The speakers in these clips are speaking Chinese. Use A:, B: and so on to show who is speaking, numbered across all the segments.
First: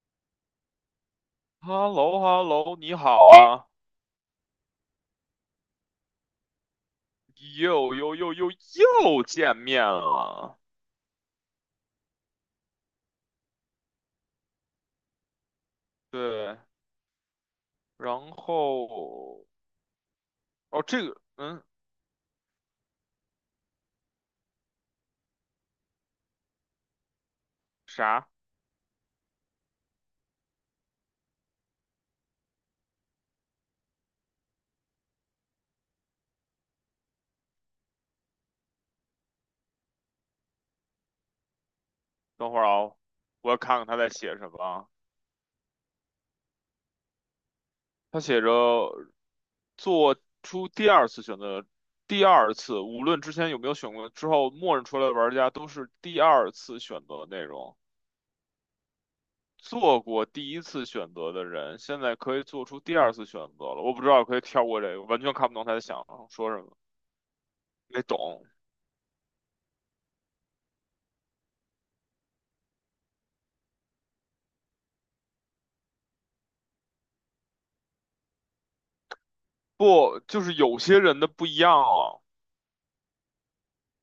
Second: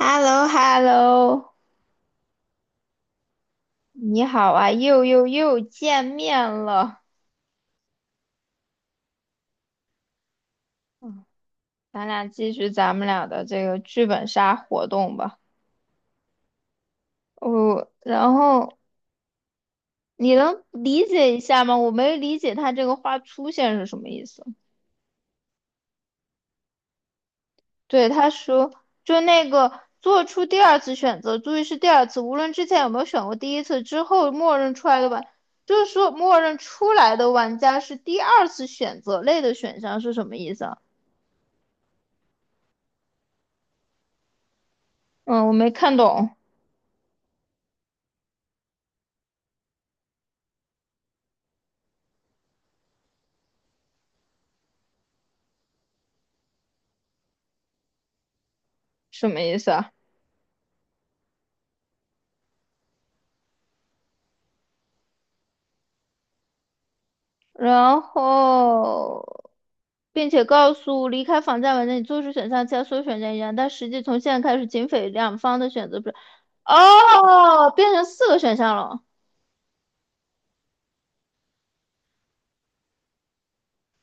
A: h e l l o h e l l o
B: h e l l o h e l l o 你好啊，
A: 你好啊，又见面了，
B: 又又又又又见面了。
A: 咱俩继续咱们俩的这个剧本杀活动吧。
B: 对，
A: 哦，然
B: 然
A: 后
B: 后
A: 你能
B: 哦，这
A: 理
B: 个
A: 解一下吗？我没理解他这个话出现是什么意思。对，
B: 啥？
A: 他说就那个做出第二次选择，注意是第二次，无论之前有没有选过第一次，之后默认出来的玩，就是说默认出来的玩家是第二次选择类的选项是什么意思啊？
B: 等会儿啊，我要看看他在写什么啊。
A: 嗯，我没看懂。
B: 他写着做出第二次选择，第二次无论之前有没有选过，之后默认出来的玩家都是第二次选择的内容。
A: 什么意思啊？
B: 做过第一次选择的人，现在可以做出第二次选择了。我不知道可以跳过这个，完全看不懂他在想说什么。
A: 然
B: 没懂，
A: 后，并且告诉离开房间文家，你，做出选项其他所有选项一样，但实际从现在开始，警匪两方的选择不是哦，变成四个选项了。
B: 不，就是有些人的不一样啊。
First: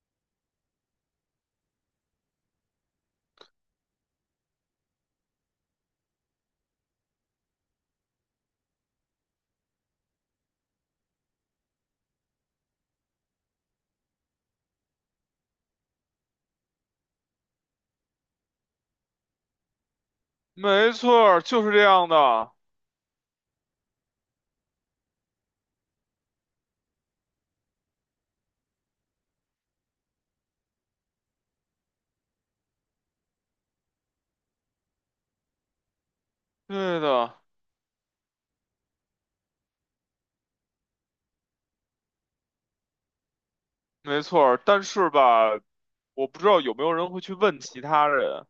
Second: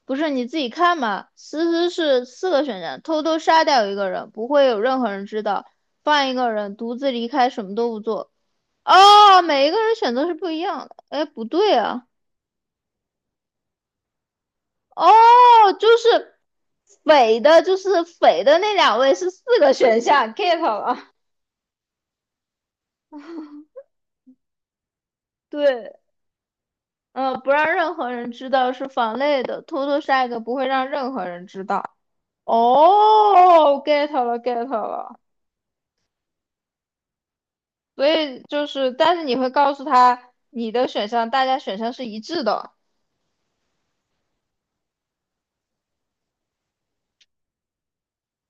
A: 不是你自己看嘛？思思是四个选项：偷偷杀掉一个人，不会有任何人知道；放一个人独自离开，什么都不做。哦，每一个人选择是不一样的。哎，不对啊。哦，就是匪的，就是匪的那两位是四个选项，get 了
B: 没
A: 啊。
B: 错儿，就是这样的，
A: 对，不让任何人知道是防内的，偷偷杀一个不会让任何人知道。哦，get 了，get 了。
B: 对的，
A: 所以就是，但是你会告诉他你的选项，大家选项是一致的，
B: 没错儿。但是吧，我不知道有没有人会去问其他人。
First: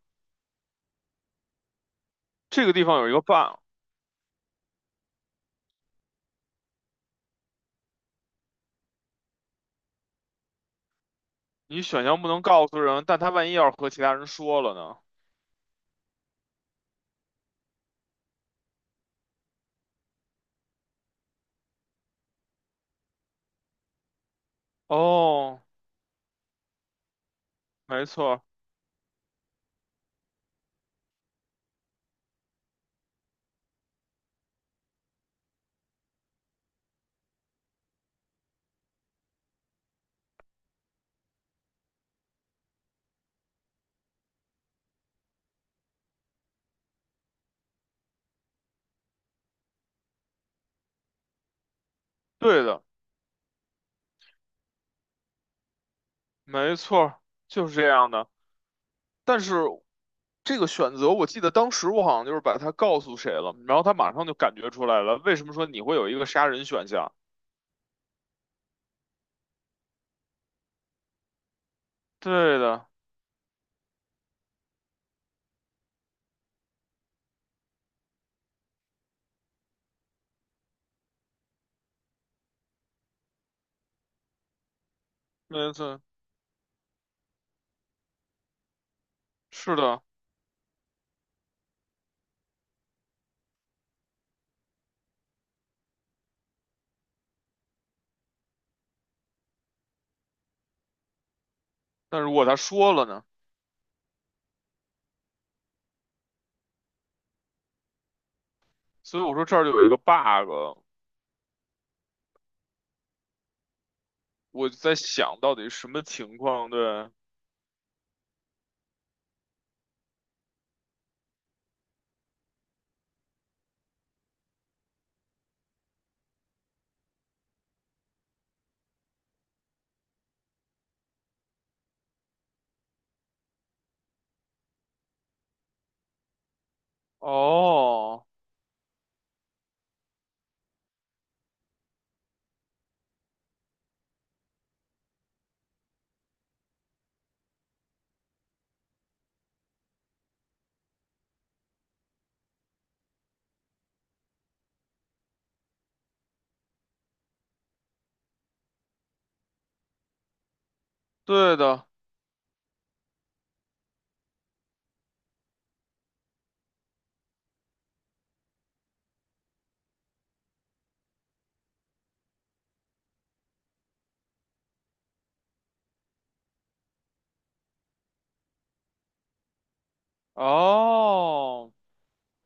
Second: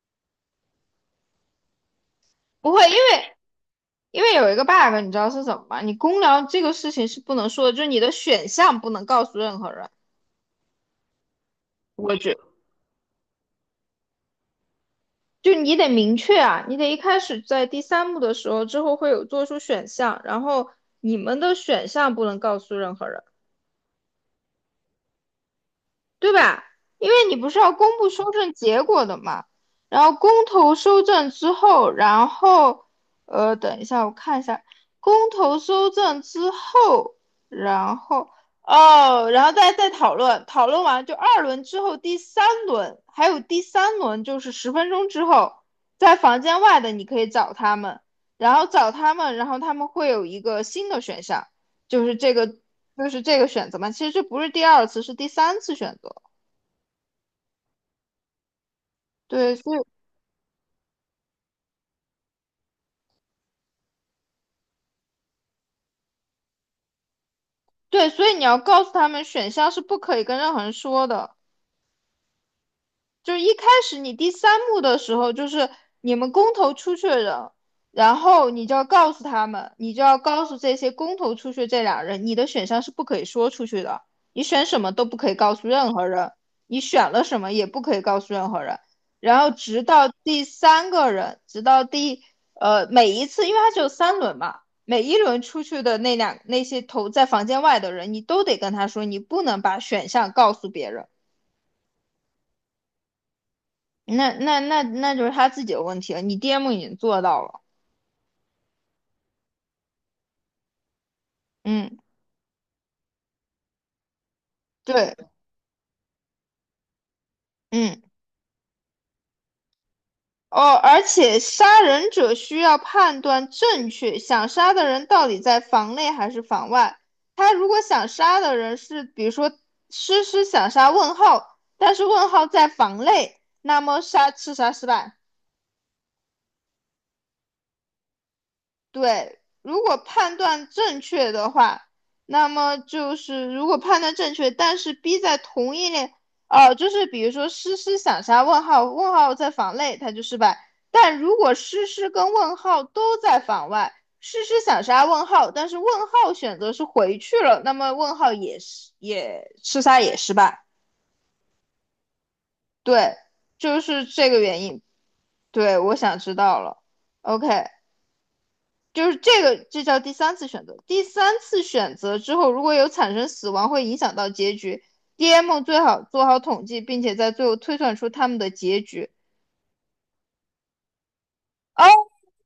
B: 这
A: 不
B: 个
A: 会，
B: 地
A: 因
B: 方有一个
A: 为
B: bug，
A: 因为有一个 bug，你知道是什么吗？你公聊这个事情是不能说的，就是你的选项不能告诉任何人。
B: 你选
A: 我
B: 项不
A: 觉
B: 能告诉人，但他万一要是和其他人说了呢？
A: 就你得明确啊，你得一开始在第三幕的时候之后会有做出选项，然后你们的选项不能告诉任何人。
B: 哦，
A: 对吧？因为你不是要公
B: 没
A: 布收
B: 错儿，
A: 证结果的嘛，然后公投收证之后，然后等一下我看一下，公投收证之后，然后哦，然后再讨论，讨论完就2轮之后第三轮，还有第三轮就是十分钟之后，在房间外的你可以找他们，然后找他们，然后他们会有一个新的选项，就是这个
B: 对的，
A: 就是这个选择嘛。其实这不是第二次，是第三次选择。
B: 没错儿，就是这样的。但是
A: 对，所以
B: 这个选择，我记得当时我好像就是把它告诉谁了，然后他马上就感觉出来了。为什么说你会有一个杀人选项？
A: 对，所以你要告诉他们，选项是不可以跟任何人说的。
B: 对的。
A: 就是一开始你第三幕的时候，就是你们公投出去的人，然后你就要告诉他们，你就要告诉这些公投出去这俩人，你的选项是不可以说出去的，你选什么都不可以告诉
B: 没
A: 任
B: 错，
A: 何人，你选了什么也不可以告诉任何人。然后
B: 是
A: 直
B: 的。
A: 到第3个人，直到第每一次，因为它只有三轮嘛，每一轮出去的那两那些投在房间外的人，你都得跟他说，你不能把选项告诉别人。
B: 但如果他说了呢？
A: 那就是他自己的问题了。你 DM 已经做到了，
B: 所以我说这儿就有一个 bug，
A: 嗯，
B: 我就在
A: 对，
B: 想到底什么情况？对，
A: 嗯，哦，而且杀人者需要判断正确，想杀的人到底在房内还是房外。他如果想杀的人是，比如说诗诗想杀问号，但是问号在房内，那么杀刺杀失败。
B: 哦，
A: 对，如果判断正确的话，那么就是如果判断正确，但是 B 在同一类，哦，就是比如说诗诗想杀问号，问号在房内，它就失败。但如果诗诗跟问号都在房外，诗诗想杀问号，但是问号选择是回去了，那么问号也是也吃杀也失败。
B: 对的，
A: 对，就是这个原因。对，我想知道了。OK。就是这个，这叫第三次选择。第三次选择之后，如果有产生死亡，会影响到结局。DM 最好做好统计，并且在最后推算出他们的结局。
B: 哦，
A: 哦，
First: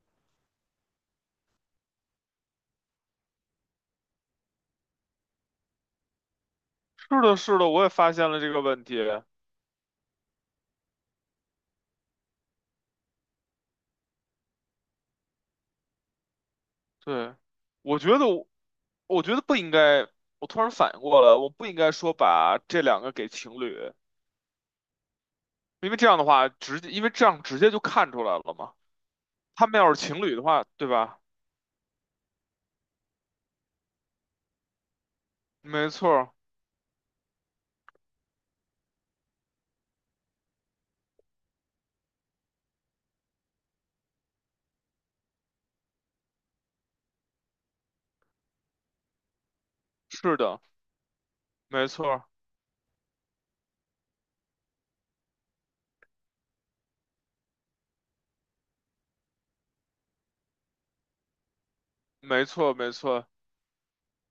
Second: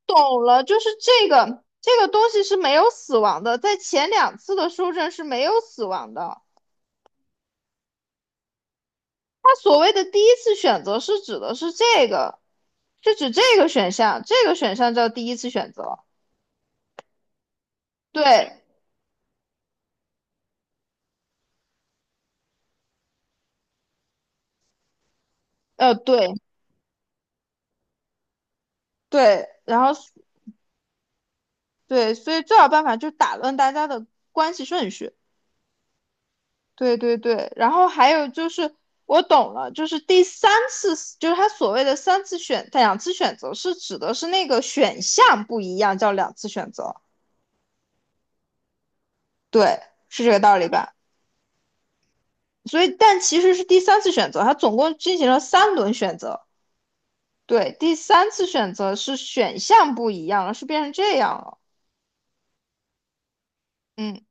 A: 懂了，就是这个东西是没有死亡的，在前两次的修正是没有死亡的。
B: 是的，是的，我也发现了这个问题。
A: 它所谓的第一次选择是指的是这个，是指这个选项，这个选项叫第一次选择。
B: 对，我觉得我，
A: 对，
B: 我觉得不应该。我突然反应过来，我不应该说把这两个给情侣，因为这样的
A: 对
B: 话直接，因为这样直接就看出来了嘛。
A: 对，
B: 他
A: 然
B: 们
A: 后
B: 要是情侣的话，对吧？
A: 对，所以最好办法就是打乱大家的关系顺序。
B: 没错儿，
A: 对对对，然后还有就是我懂了，就是第三次，就是他所谓的三次选两次选择，是指的是那个选项不一样，叫两次选择。对，是这
B: 是
A: 个道
B: 的，
A: 理吧？
B: 没错儿，
A: 所以，但其实是第三次选择，他总共进行了3轮选择。对，第三次选择是选项不一样了，是变成这样了。
B: 没错儿，没错儿。
A: 嗯，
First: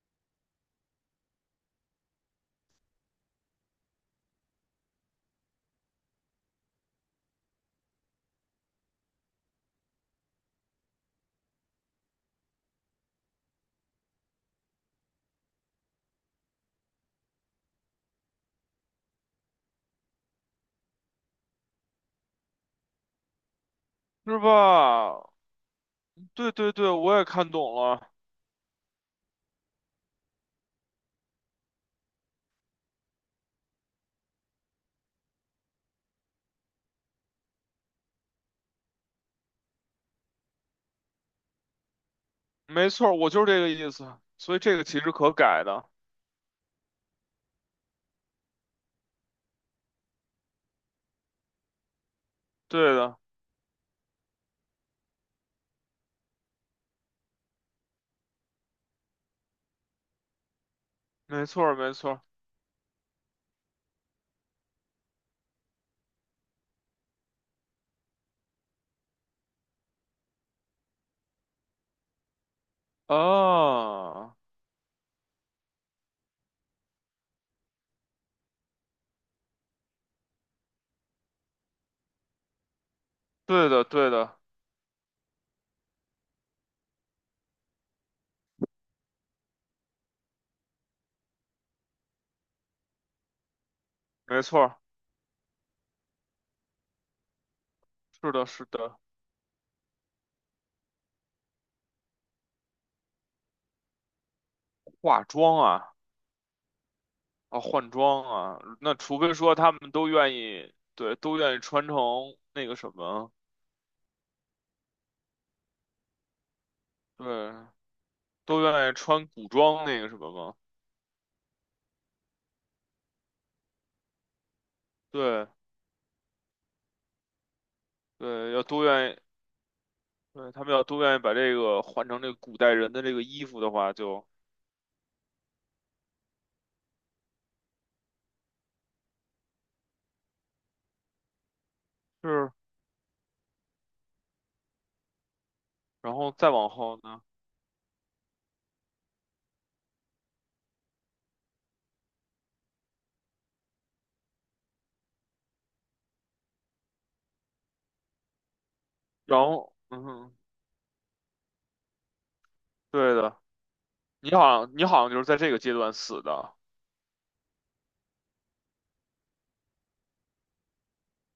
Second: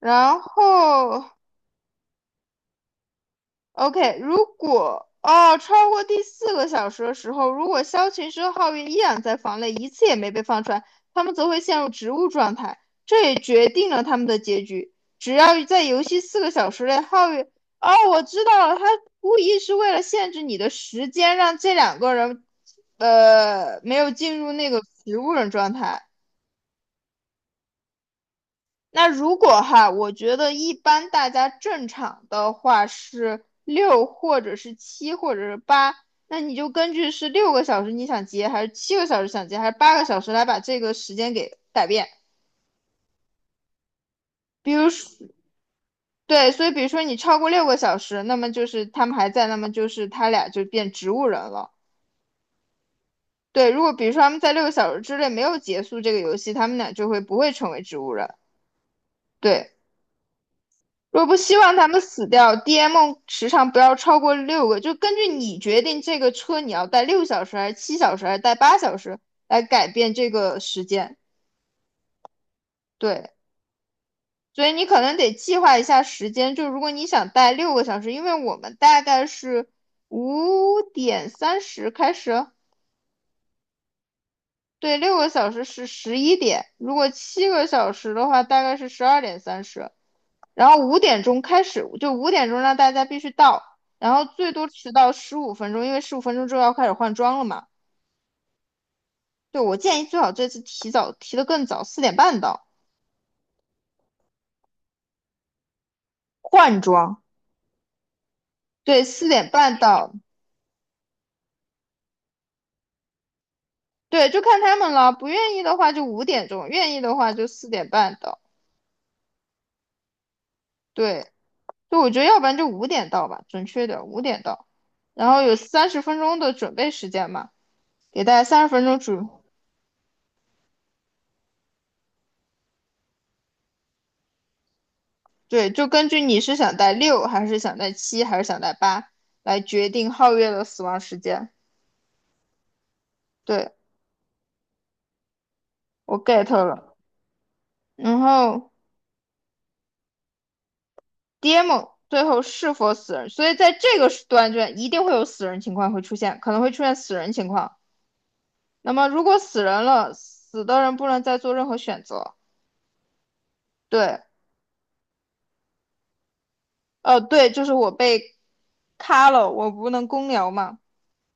A: 然后 OK，如果哦超过第4个小时的时候，如果枭群之皓月依然在房内，一次也没被放出来，他们则会陷入植物状态，这也决定了他们的结局。只要在游戏四个小时内，皓月哦，我知道了，他故意是为了限制你的时间，让这两个人没有
B: 是
A: 进入那个植
B: 吧？
A: 物人状态。
B: 对对对，我也看懂了，
A: 那如果哈，我觉得一般大家正常的话是六或者是七或者是八，那你就根据是六个小时你想结还是七个小时想结还是8个小时来把这个时间给改变。
B: 没错儿，我就是这个意思。所以
A: 比
B: 这个
A: 如
B: 其
A: 说，
B: 实可改的，
A: 对，所以比如说你超过六个小时，那么就是他们还在，那么就是他俩就变植物人了。
B: 对的，
A: 对，如果比如说他们在六个小时之内没有结束这个游戏，他们俩就会不会成为植物人。对。若不
B: 没
A: 希
B: 错儿
A: 望他
B: 没
A: 们
B: 错儿。
A: 死掉，DM 时长不要超过六个，就根据你决定这个车你要带6小时还是7小时还是带8小时来改变这个时间。对，
B: 啊，
A: 所以你可能得计划一下时间，就如果你想带六个小时，因为我们大概是5:30开始哦，
B: 对的对的，
A: 对，6个小时是11点，如果七个小时的话大概是12:30，然后五点钟开始，就五点钟让大家必须到，然后
B: 没
A: 最
B: 错
A: 多
B: 儿，
A: 迟到十五分钟，因为十五分钟之后要开始换装了嘛。
B: 是的是的。
A: 对，我建议最好这次提早提得更早，四点半到
B: 化妆啊
A: 换装。
B: 啊，换装啊，那
A: 对，
B: 除
A: 四
B: 非
A: 点
B: 说他
A: 半
B: 们都
A: 到，
B: 愿意，对，都愿意穿成那个什么，
A: 对，就看他们了。不愿意的话就五点钟，愿意的话就
B: 对，
A: 四点半到。
B: 都愿意穿古装那个什么吗？
A: 对，就我觉得要不然就五点到吧，准确点，五点到。然后
B: 对
A: 有三十分钟的准备时间嘛，给大家
B: 对，要
A: 三十
B: 都
A: 分钟
B: 愿意，
A: 准
B: 对，他们要都愿意把这个换成这个古代人的这个衣服的话就。
A: 对，就根据你是想带六，还是想带七，还是想带八，来决定皓月的死亡时间。
B: 是。
A: 对，
B: 然
A: 我
B: 后
A: get
B: 再往
A: 了。
B: 后呢，
A: 然后 DM 最后是否死人，所以在这个段卷一定会有死人情况会出现，可能会出现死人情况。那么如果
B: 然
A: 死
B: 后
A: 人
B: 嗯
A: 了，
B: 哼，
A: 死的人不能再做任何选择。
B: 对的，
A: 对，
B: 你好像就是在这个阶段死的，
A: 对，就是我被卡了，我不能公聊嘛。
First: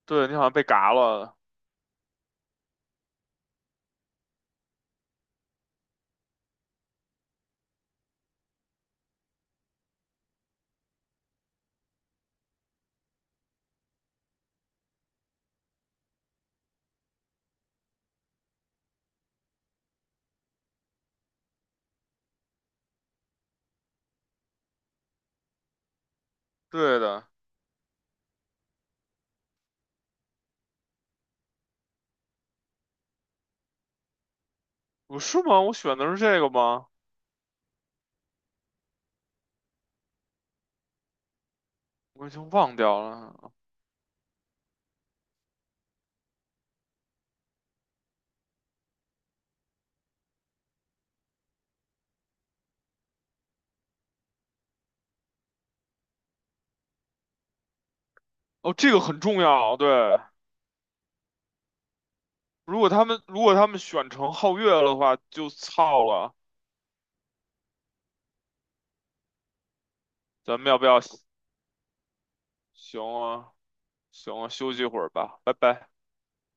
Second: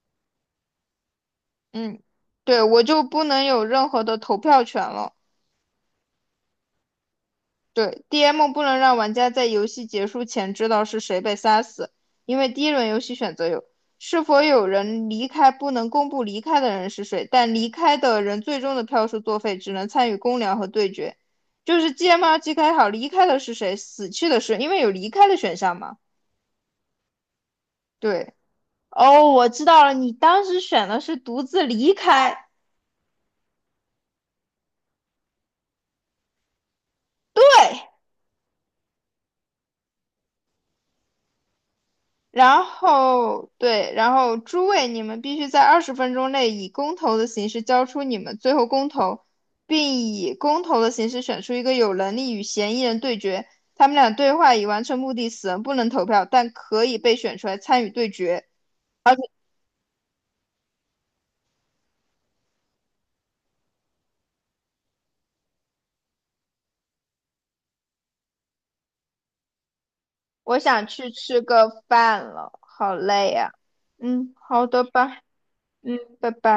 B: 对你好像被嘎了，
A: 嗯，对，我就不能有任何的投票权了。对，DM 不能让玩家在游戏结束前知道是谁被杀死，因为第1轮游戏选择有是否有人离开，不能公布离开的人是谁，但离开的人最终的票数作废，只能参与公聊和对决。就是 GM 要记开好离开的是谁，死去的是，因为有离开的选项嘛。
B: 对的，
A: 对，哦，我知道了，你当时选的是独自离开。
B: 我是吗？我选的是这个吗？
A: 对，
B: 我已经
A: 然
B: 忘掉了。
A: 后对，然后诸位，你们必须在20分钟内以公投的形式交出你们最后公投，并以公投的形式选出一个有能力与嫌疑人对决。他们俩对话已完成目的，死人不能投票，但可以被选出来参与对决。
B: 哦，这个
A: 而
B: 很
A: 且
B: 重要，对。如果他们选成皓月了的话，就操了。
A: 我
B: 咱们要
A: 想
B: 不要？
A: 去吃个饭了，好
B: 行
A: 累呀、
B: 啊，
A: 嗯，
B: 行啊，
A: 好
B: 休息
A: 的
B: 一会儿
A: 吧，
B: 吧，拜拜。
A: 嗯，拜拜。